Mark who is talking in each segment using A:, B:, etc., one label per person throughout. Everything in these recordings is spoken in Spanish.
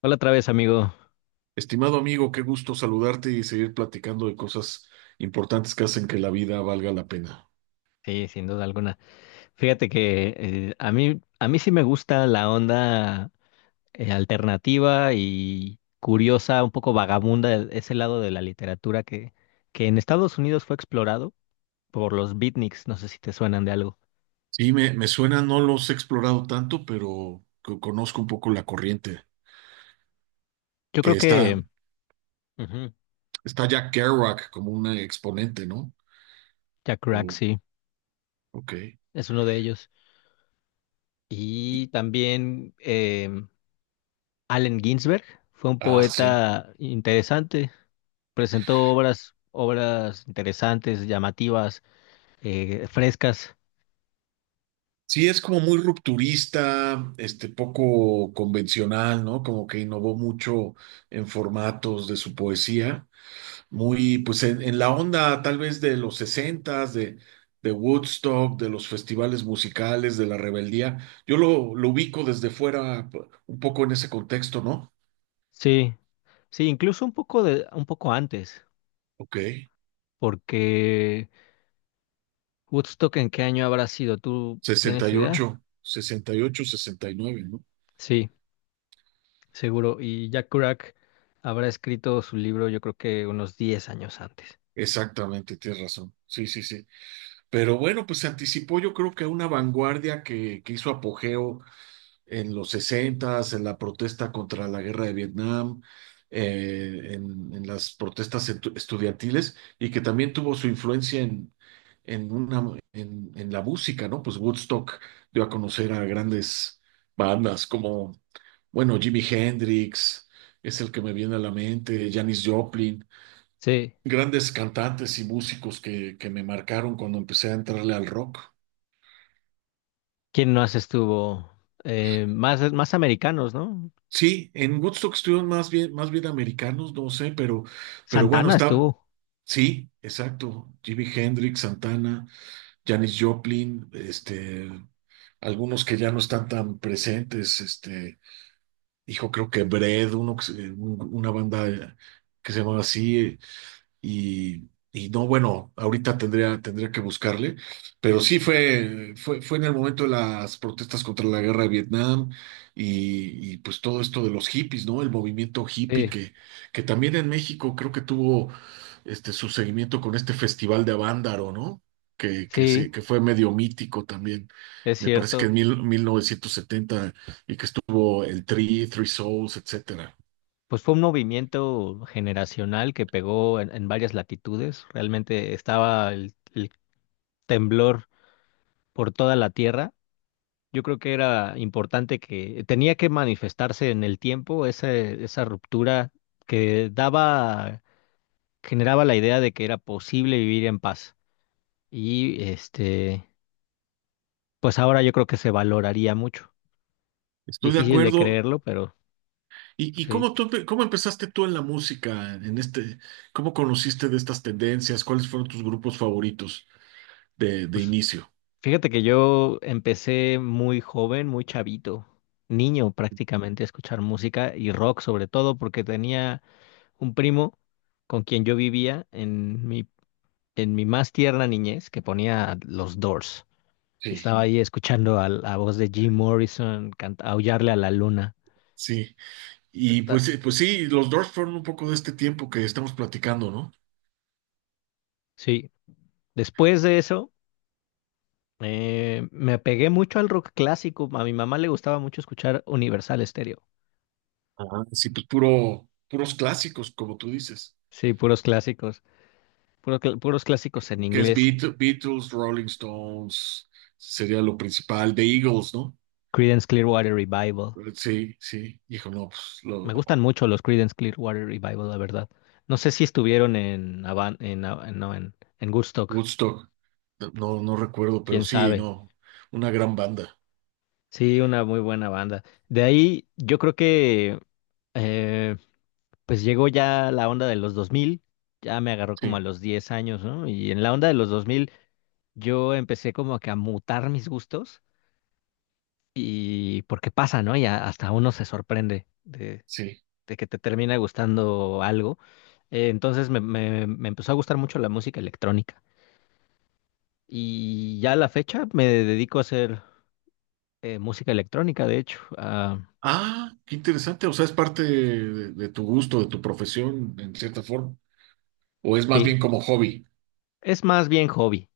A: Hola otra vez, amigo.
B: Estimado amigo, qué gusto saludarte y seguir platicando de cosas importantes que hacen que la vida valga la pena.
A: Sí, sin duda alguna. Fíjate que a mí sí me gusta la onda alternativa y curiosa, un poco vagabunda, ese lado de la literatura que en Estados Unidos fue explorado por los beatniks. No sé si te suenan de algo.
B: Sí, me suena, no los he explorado tanto, pero conozco un poco la corriente,
A: Yo creo
B: que está,
A: que, ujú,
B: está Jack Kerouac como un exponente, ¿no?
A: Jack Kerouac,
B: O-
A: sí,
B: ok.
A: es uno de ellos.
B: Y-
A: Y también Allen Ginsberg fue un
B: ah, sí.
A: poeta interesante. Presentó obras, obras interesantes, llamativas, frescas.
B: Sí, es como muy rupturista, este poco convencional, ¿no? Como que innovó mucho en formatos de su poesía, muy pues en la onda tal vez de los sesentas, de Woodstock, de los festivales musicales, de la rebeldía. Lo ubico desde fuera un poco en ese contexto, ¿no?
A: Sí, sí, incluso un poco de, un poco antes,
B: Ok,
A: porque Woodstock, ¿en qué año habrá sido? ¿Tú tienes idea?
B: sesenta y ocho, sesenta y nueve, ¿no?
A: Sí, seguro. Y Jack Kerouac habrá escrito su libro, yo creo que unos 10 años antes.
B: Exactamente, tienes razón. Sí. Pero bueno, pues se anticipó yo creo que a una vanguardia que hizo apogeo en los sesentas en la protesta contra la guerra de Vietnam, en las protestas estudiantiles y que también tuvo su influencia en, una, en la música, ¿no? Pues Woodstock dio a conocer a grandes bandas como, bueno, Jimi Hendrix, es el que me viene a la mente, Janis Joplin,
A: Sí,
B: grandes cantantes y músicos que me marcaron cuando empecé a entrarle al rock.
A: ¿quién más estuvo? Más americanos, ¿no?
B: Sí, en Woodstock estuvieron más bien americanos, no sé, pero bueno,
A: Santana
B: está,
A: estuvo.
B: sí, exacto. Jimi Hendrix, Santana, Janis Joplin, este, algunos que ya no están tan presentes, este, hijo, creo que Bread, uno, una banda que se llamaba así, y no, bueno, ahorita tendría que buscarle, pero sí fue en el momento de las protestas contra la guerra de Vietnam y pues todo esto de los hippies, ¿no? El movimiento hippie
A: Sí,
B: que también en México creo que tuvo este, su seguimiento con este festival de Avándaro, ¿no?
A: sí,
B: Que fue medio mítico también.
A: es
B: Me parece que
A: cierto.
B: en 1970 y que estuvo el Tri, Three Souls, etcétera.
A: Pues fue un movimiento generacional que pegó en varias latitudes. Realmente estaba el temblor por toda la tierra. Yo creo que era importante que tenía que manifestarse en el tiempo esa ruptura que daba, generaba la idea de que era posible vivir en paz. Y pues ahora yo creo que se valoraría mucho.
B: Estoy de
A: Difícil de
B: acuerdo.
A: creerlo, pero
B: ¿Y,
A: sí.
B: cómo empezaste tú en la música, en este, cómo conociste de estas tendencias? ¿Cuáles fueron tus grupos favoritos de
A: Pues
B: inicio?
A: fíjate que yo empecé muy joven, muy chavito, niño prácticamente, a escuchar música y rock sobre todo porque tenía un primo con quien yo vivía en mi más tierna niñez, que ponía los Doors, y
B: Sí.
A: estaba ahí escuchando a la voz de Jim Morrison aullarle a la luna.
B: Sí. Y
A: Está-
B: pues, pues sí, los Doors fueron un poco de este tiempo que estamos platicando, ¿no?
A: sí, después de eso, me apegué mucho al rock clásico. A mi mamá le gustaba mucho escuchar Universal Stereo.
B: Ah, sí, pues puro, puros clásicos, como tú dices.
A: Sí, puros clásicos, puros clásicos en
B: Que es
A: inglés.
B: Beatles, Rolling Stones, sería lo principal, The Eagles, ¿no?
A: Creedence Clearwater Revival.
B: Sí, sí, hijo, no, pues lo,
A: Me gustan mucho los Creedence Clearwater Revival, la verdad. No sé si estuvieron en no, en Woodstock.
B: Woodstock, no, no recuerdo, pero
A: Quién
B: sí,
A: sabe.
B: no, una gran banda,
A: Sí, una muy buena banda. De ahí yo creo que, eh, pues llegó ya la onda de los 2000, ya me agarró como a
B: sí,
A: los 10 años, ¿no? Y en la onda de los 2000, yo empecé como que a mutar mis gustos, y porque pasa, ¿no? Hasta uno se sorprende de,
B: sí.
A: de que te termina gustando algo. Entonces me empezó a gustar mucho la música electrónica, y ya a la fecha me dedico a hacer, música electrónica, de hecho. Ah,
B: Ah, qué interesante, o sea, es parte de tu gusto, de tu profesión, en cierta forma, o es más
A: sí,
B: bien como hobby.
A: es más bien hobby.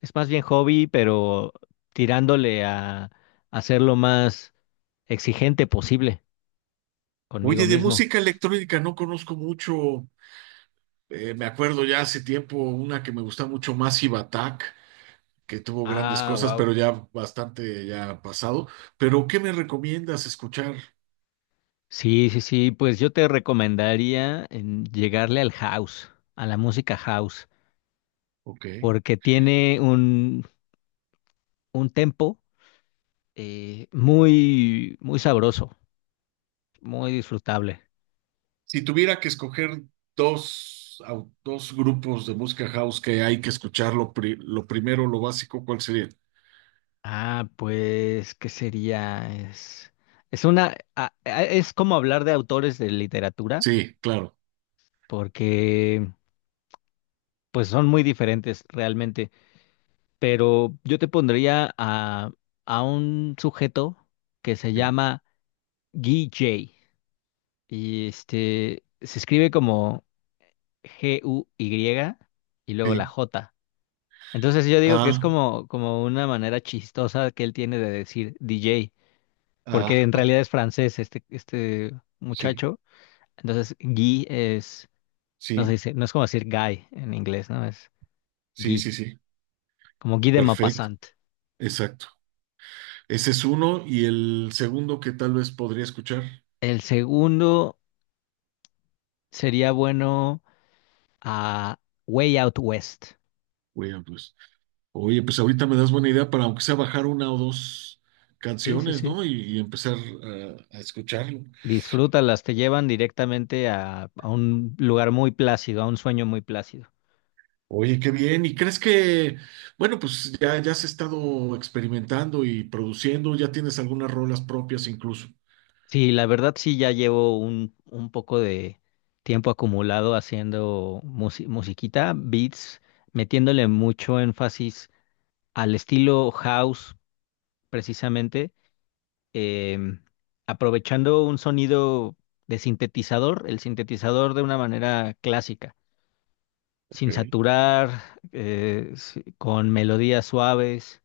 A: Es más bien hobby, pero tirándole a hacer lo más exigente posible conmigo
B: Oye, de
A: mismo.
B: música electrónica no conozco mucho, me acuerdo ya hace tiempo una que me gusta mucho, Massive Attack, que tuvo grandes
A: Ah,
B: cosas,
A: wow.
B: pero ya bastante ya pasado. Pero, ¿qué me recomiendas escuchar?
A: Sí, sí, sí, pues yo te recomendaría en llegarle al house, a la música house,
B: Ok.
A: porque tiene un tempo, muy, muy sabroso, muy disfrutable.
B: Si tuviera que escoger dos grupos de música house que hay que escuchar, lo primero, lo básico, ¿cuál sería?
A: Ah, pues, ¿qué sería? Es. Es como hablar de autores de literatura,
B: Sí, claro.
A: porque pues son muy diferentes realmente, pero yo te pondría a, un sujeto que se
B: Sí,
A: llama Guy J. Y este se escribe como Guy y luego la
B: sí.
A: J. Entonces yo digo que es
B: Ah,
A: como una manera chistosa que él tiene de decir DJ,
B: ah,
A: porque en realidad es francés, este
B: sí,
A: muchacho. Entonces no se
B: sí,
A: dice, no es como decir guy en inglés, ¿no? Es
B: sí,
A: Guy,
B: sí, sí.
A: como Guy de
B: Perfecto.
A: Maupassant.
B: Exacto. Ese es uno. Y el segundo que tal vez podría escuchar,
A: El segundo. Sería bueno a Way Out West.
B: William Blues. Oye, pues ahorita me das buena idea para aunque sea bajar una o dos
A: Sí, sí,
B: canciones,
A: sí.
B: ¿no? Y empezar a escucharlo.
A: Disfrútalas, te llevan directamente a un lugar muy plácido, a un sueño muy plácido.
B: Oye, qué bien. ¿Y crees que, bueno, pues ya, ya has estado experimentando y produciendo, ya tienes algunas rolas propias incluso?
A: Sí, la verdad sí, ya llevo un poco de tiempo acumulado haciendo musiquita, beats, metiéndole mucho énfasis al estilo house, precisamente, em, aprovechando un sonido de sintetizador, el sintetizador de una manera clásica, sin
B: Ok,
A: saturar, con melodías suaves.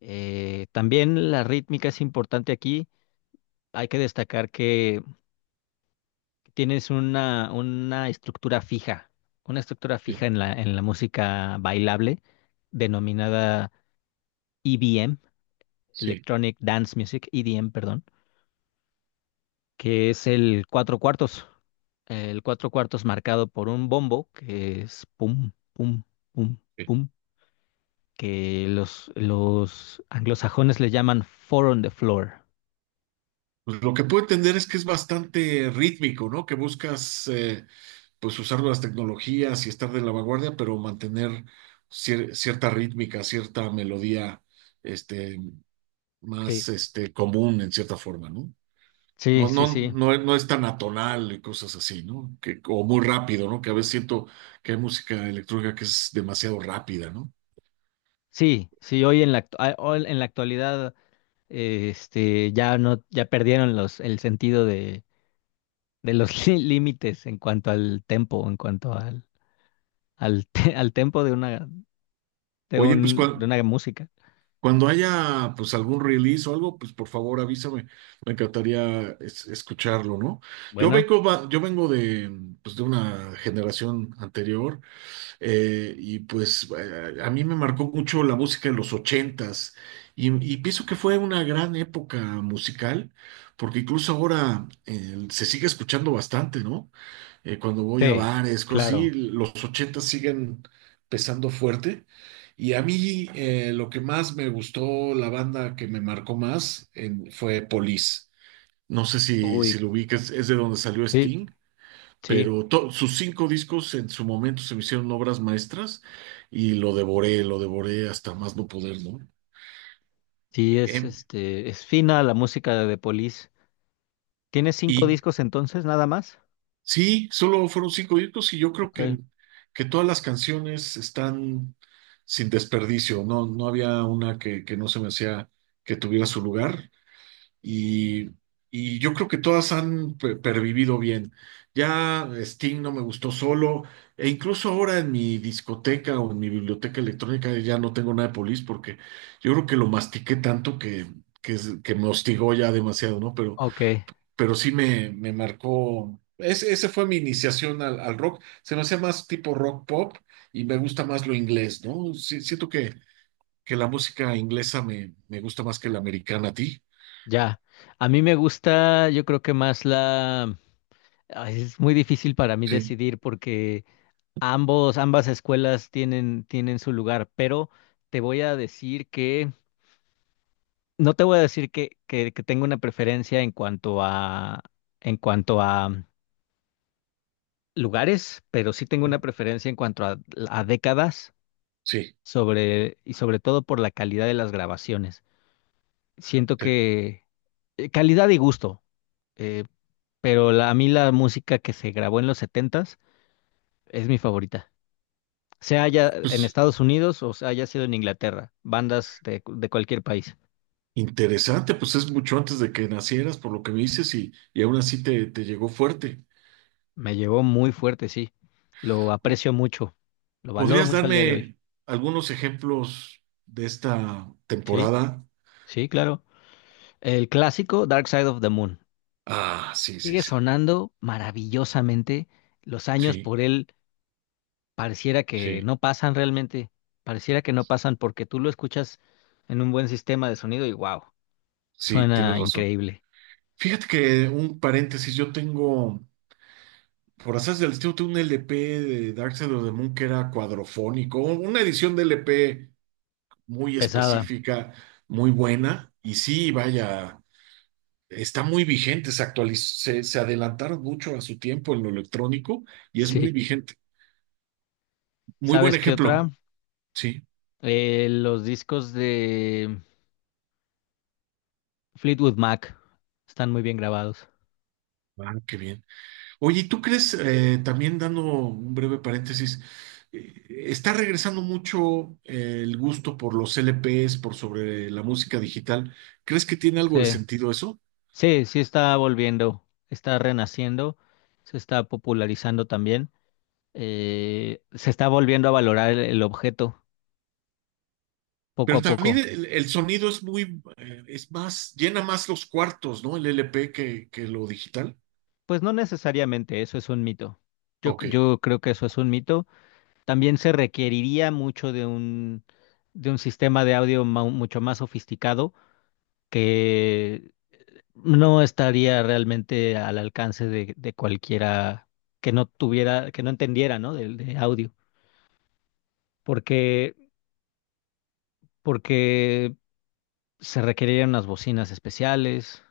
A: También la rítmica es importante aquí. Hay que destacar que tienes una estructura fija,
B: sí,
A: en la música bailable, denominada EDM,
B: sí.
A: Electronic Dance Music, EDM, perdón, que es el cuatro cuartos, marcado por un bombo, que es pum, pum, pum,
B: Sí.
A: pum, que los anglosajones le llaman four on the floor.
B: Pues lo que puedo entender es que es bastante rítmico, ¿no? Que buscas, pues usar las tecnologías y estar de la vanguardia, pero mantener cierta rítmica, cierta melodía, este,
A: Sí,
B: más este, común en cierta forma, ¿no?
A: sí,
B: No,
A: sí,
B: no,
A: sí.
B: no, no es tan atonal y cosas así, ¿no? Que, o muy rápido, ¿no? Que a veces siento que hay música electrónica que es demasiado rápida, ¿no?
A: Sí, sí, hoy en hoy en la actualidad, ya no, ya perdieron el sentido de los, límites, en cuanto al tempo, en cuanto al tempo
B: Oye, pues
A: de
B: cuando,
A: una música.
B: cuando haya pues algún release o algo, pues por favor avísame. Me encantaría escucharlo, ¿no?
A: Bueno,
B: Yo vengo de, pues, de una generación anterior. Y pues a mí me marcó mucho la música de los ochentas y, y pienso que fue una gran época musical, porque incluso ahora se sigue escuchando bastante, ¿no? Cuando voy a
A: sí,
B: bares, cosas así,
A: claro.
B: los ochentas siguen pesando fuerte. Y a mí lo que más me gustó, la banda que me marcó más fue Police. No sé si,
A: Uy,
B: si lo ubicas, es de donde salió
A: sí,
B: Sting,
A: sí,
B: pero sus cinco discos en su momento se me hicieron obras maestras y lo devoré hasta más no poder, ¿no?
A: sí,
B: Em,
A: es fina la música de The Police. ¿Tiene cinco
B: y
A: discos entonces, nada más?
B: sí, solo fueron cinco discos y yo creo
A: Ok.
B: que todas las canciones están sin desperdicio, no, no había una que no se me hacía que tuviera su lugar. Y, y yo creo que todas han pervivido bien. Ya Sting no me gustó solo, e incluso ahora en mi discoteca o en mi biblioteca electrónica ya no tengo nada de Police porque yo creo que lo mastiqué tanto que me hostigó ya demasiado, ¿no?
A: Ok,
B: Pero sí me marcó. Ese fue mi iniciación al, al rock. Se me hacía más tipo rock pop y me gusta más lo inglés, ¿no? Sí, siento que la música inglesa me, me gusta más que la americana a ti.
A: ya. A mí me gusta, yo creo que más la. Ay, es muy difícil para mí
B: Sí,
A: decidir porque ambas escuelas tienen su lugar, pero te voy a decir que, no te voy a decir que, tengo una preferencia en cuanto a, en cuanto a lugares, pero sí tengo una preferencia en cuanto a décadas,
B: sí.
A: y sobre todo por la calidad de las grabaciones. Siento
B: Te-
A: que, calidad y gusto. eh, pero a mí la música que se grabó en los setentas es mi favorita. Sea haya en
B: Pues
A: Estados Unidos o sea haya sido en Inglaterra, de cualquier país.
B: interesante, pues es mucho antes de que nacieras, por lo que me dices, y aún así te, te llegó fuerte.
A: Me llevó muy fuerte, sí. Lo
B: O-
A: aprecio mucho, lo valoro
B: ¿Podrías
A: mucho al día de hoy.
B: darme algunos ejemplos de esta
A: Sí,
B: temporada?
A: sí, claro. El clásico Dark Side of the Moon
B: Ah, sí, sí,
A: sigue
B: sí,
A: sonando maravillosamente. Los años
B: sí,
A: por él pareciera que
B: sí,
A: no pasan realmente, pareciera que no pasan, porque tú lo escuchas en un buen sistema de sonido y wow,
B: sí, tienes
A: suena
B: razón.
A: increíble.
B: Fíjate que un paréntesis, yo tengo, por hacer del estilo, tengo un LP de Dark Side of the Moon que era cuadrofónico, una edición de LP muy
A: Pesada,
B: específica, muy buena, y sí, vaya. Está muy vigente, se adelantaron mucho a su tiempo en lo electrónico y es muy
A: sí.
B: vigente. Muy buen
A: ¿Sabes qué otra?
B: ejemplo, sí.
A: Los discos de Fleetwood Mac están muy bien grabados.
B: Ah, qué bien. Oye, ¿y ¿tú crees, también dando un breve paréntesis, está regresando mucho el gusto por los LPs, por sobre la música digital? ¿Crees que tiene algo de
A: Sí,
B: sentido eso?
A: sí, sí está volviendo, está renaciendo, se está popularizando también. Se está volviendo a valorar el objeto poco
B: Pero
A: a
B: también
A: poco.
B: el sonido es muy, es más, llena más los cuartos, ¿no? El LP que lo digital.
A: Pues no necesariamente, eso es un mito. Yo,
B: Ok.
A: yo creo que eso es un mito. También se requeriría mucho de un, sistema de audio, mucho más sofisticado, que no estaría realmente al alcance de cualquiera que no tuviera, que no entendiera, ¿no? Del de audio, porque, porque se requerirían unas bocinas especiales,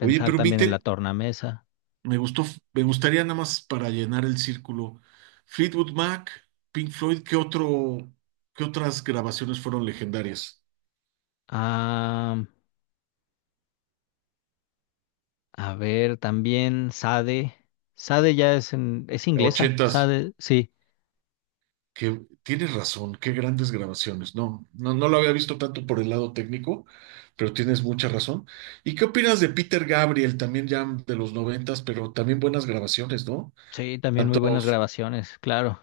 B: Oye, pero mi,
A: también en la tornamesa.
B: me gustó, me gustaría nada más para llenar el círculo. Fleetwood Mac, Pink Floyd, ¿qué otro, qué otras grabaciones fueron legendarias?
A: Ah, a ver, también SADE. SADE ya es inglesa,
B: Ochentas,
A: SADE, sí,
B: que tienes razón, qué grandes grabaciones. No, no, no lo había visto tanto por el lado técnico, pero tienes mucha razón. ¿Y qué opinas de Peter Gabriel, también ya de los noventas, pero también buenas grabaciones, ¿no?
A: sí, también muy
B: Tanto
A: buenas grabaciones, claro.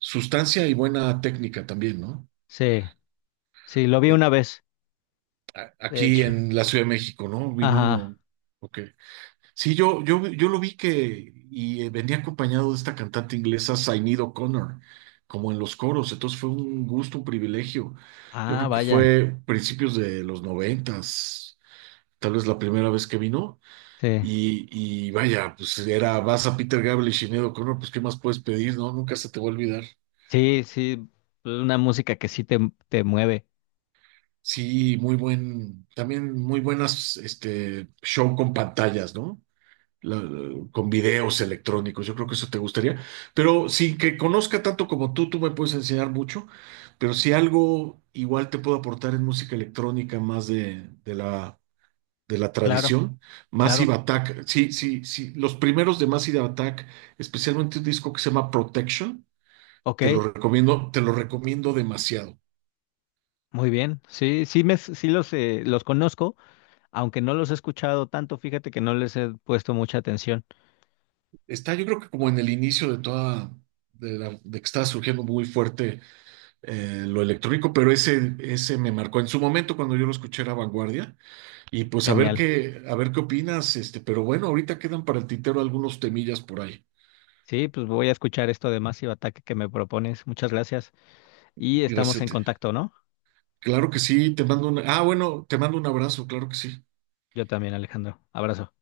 B: sustancia y buena técnica también, ¿no?
A: Sí, sí, lo vi
B: Eh,
A: una vez, de
B: aquí
A: hecho.
B: en la Ciudad de México, ¿no?
A: Ajá.
B: Vino, ok. Sí, yo lo vi que y venía acompañado de esta cantante inglesa Sinead O'Connor, como en los coros, entonces fue un gusto, un privilegio. Yo
A: Ah,
B: creo que
A: vaya.
B: fue principios de los noventas, tal vez la primera vez que vino,
A: Sí.
B: y, y vaya, pues era, vas a Peter Gabriel y Sinead O'Connor, pues ¿qué más puedes pedir, no? Nunca se te va a olvidar.
A: Sí, sí, una música que sí te mueve.
B: Sí, muy buen, también muy buenas, este, show con pantallas, ¿no? la- con videos electrónicos. Yo creo que eso te gustaría. Pero sin que conozca tanto como tú me puedes enseñar mucho. Pero si algo igual te puedo aportar en música electrónica más de la
A: Claro,
B: tradición, Massive
A: claro.
B: Attack. Sí, sí, sí. Los primeros de Massive Attack, especialmente un disco que se llama Protection,
A: Ok,
B: te lo recomiendo demasiado.
A: muy bien. Sí, sí, los conozco, aunque no los he escuchado tanto, fíjate que no les he puesto mucha atención.
B: Está, yo creo que como en el inicio de toda, de la, de que estaba surgiendo muy fuerte lo electrónico, pero ese me marcó en su momento cuando yo lo escuché era Vanguardia. Y pues
A: Genial.
B: a ver qué opinas, este, pero bueno, ahorita quedan para el tintero algunos temillas por ahí.
A: Sí, pues voy a escuchar esto de Massive Attack que me propones. Muchas gracias. Y estamos en
B: Iracete.
A: contacto, ¿no?
B: Claro que sí, te mando un, ah, bueno, te mando un abrazo, claro que sí.
A: Yo también, Alejandro. Abrazo.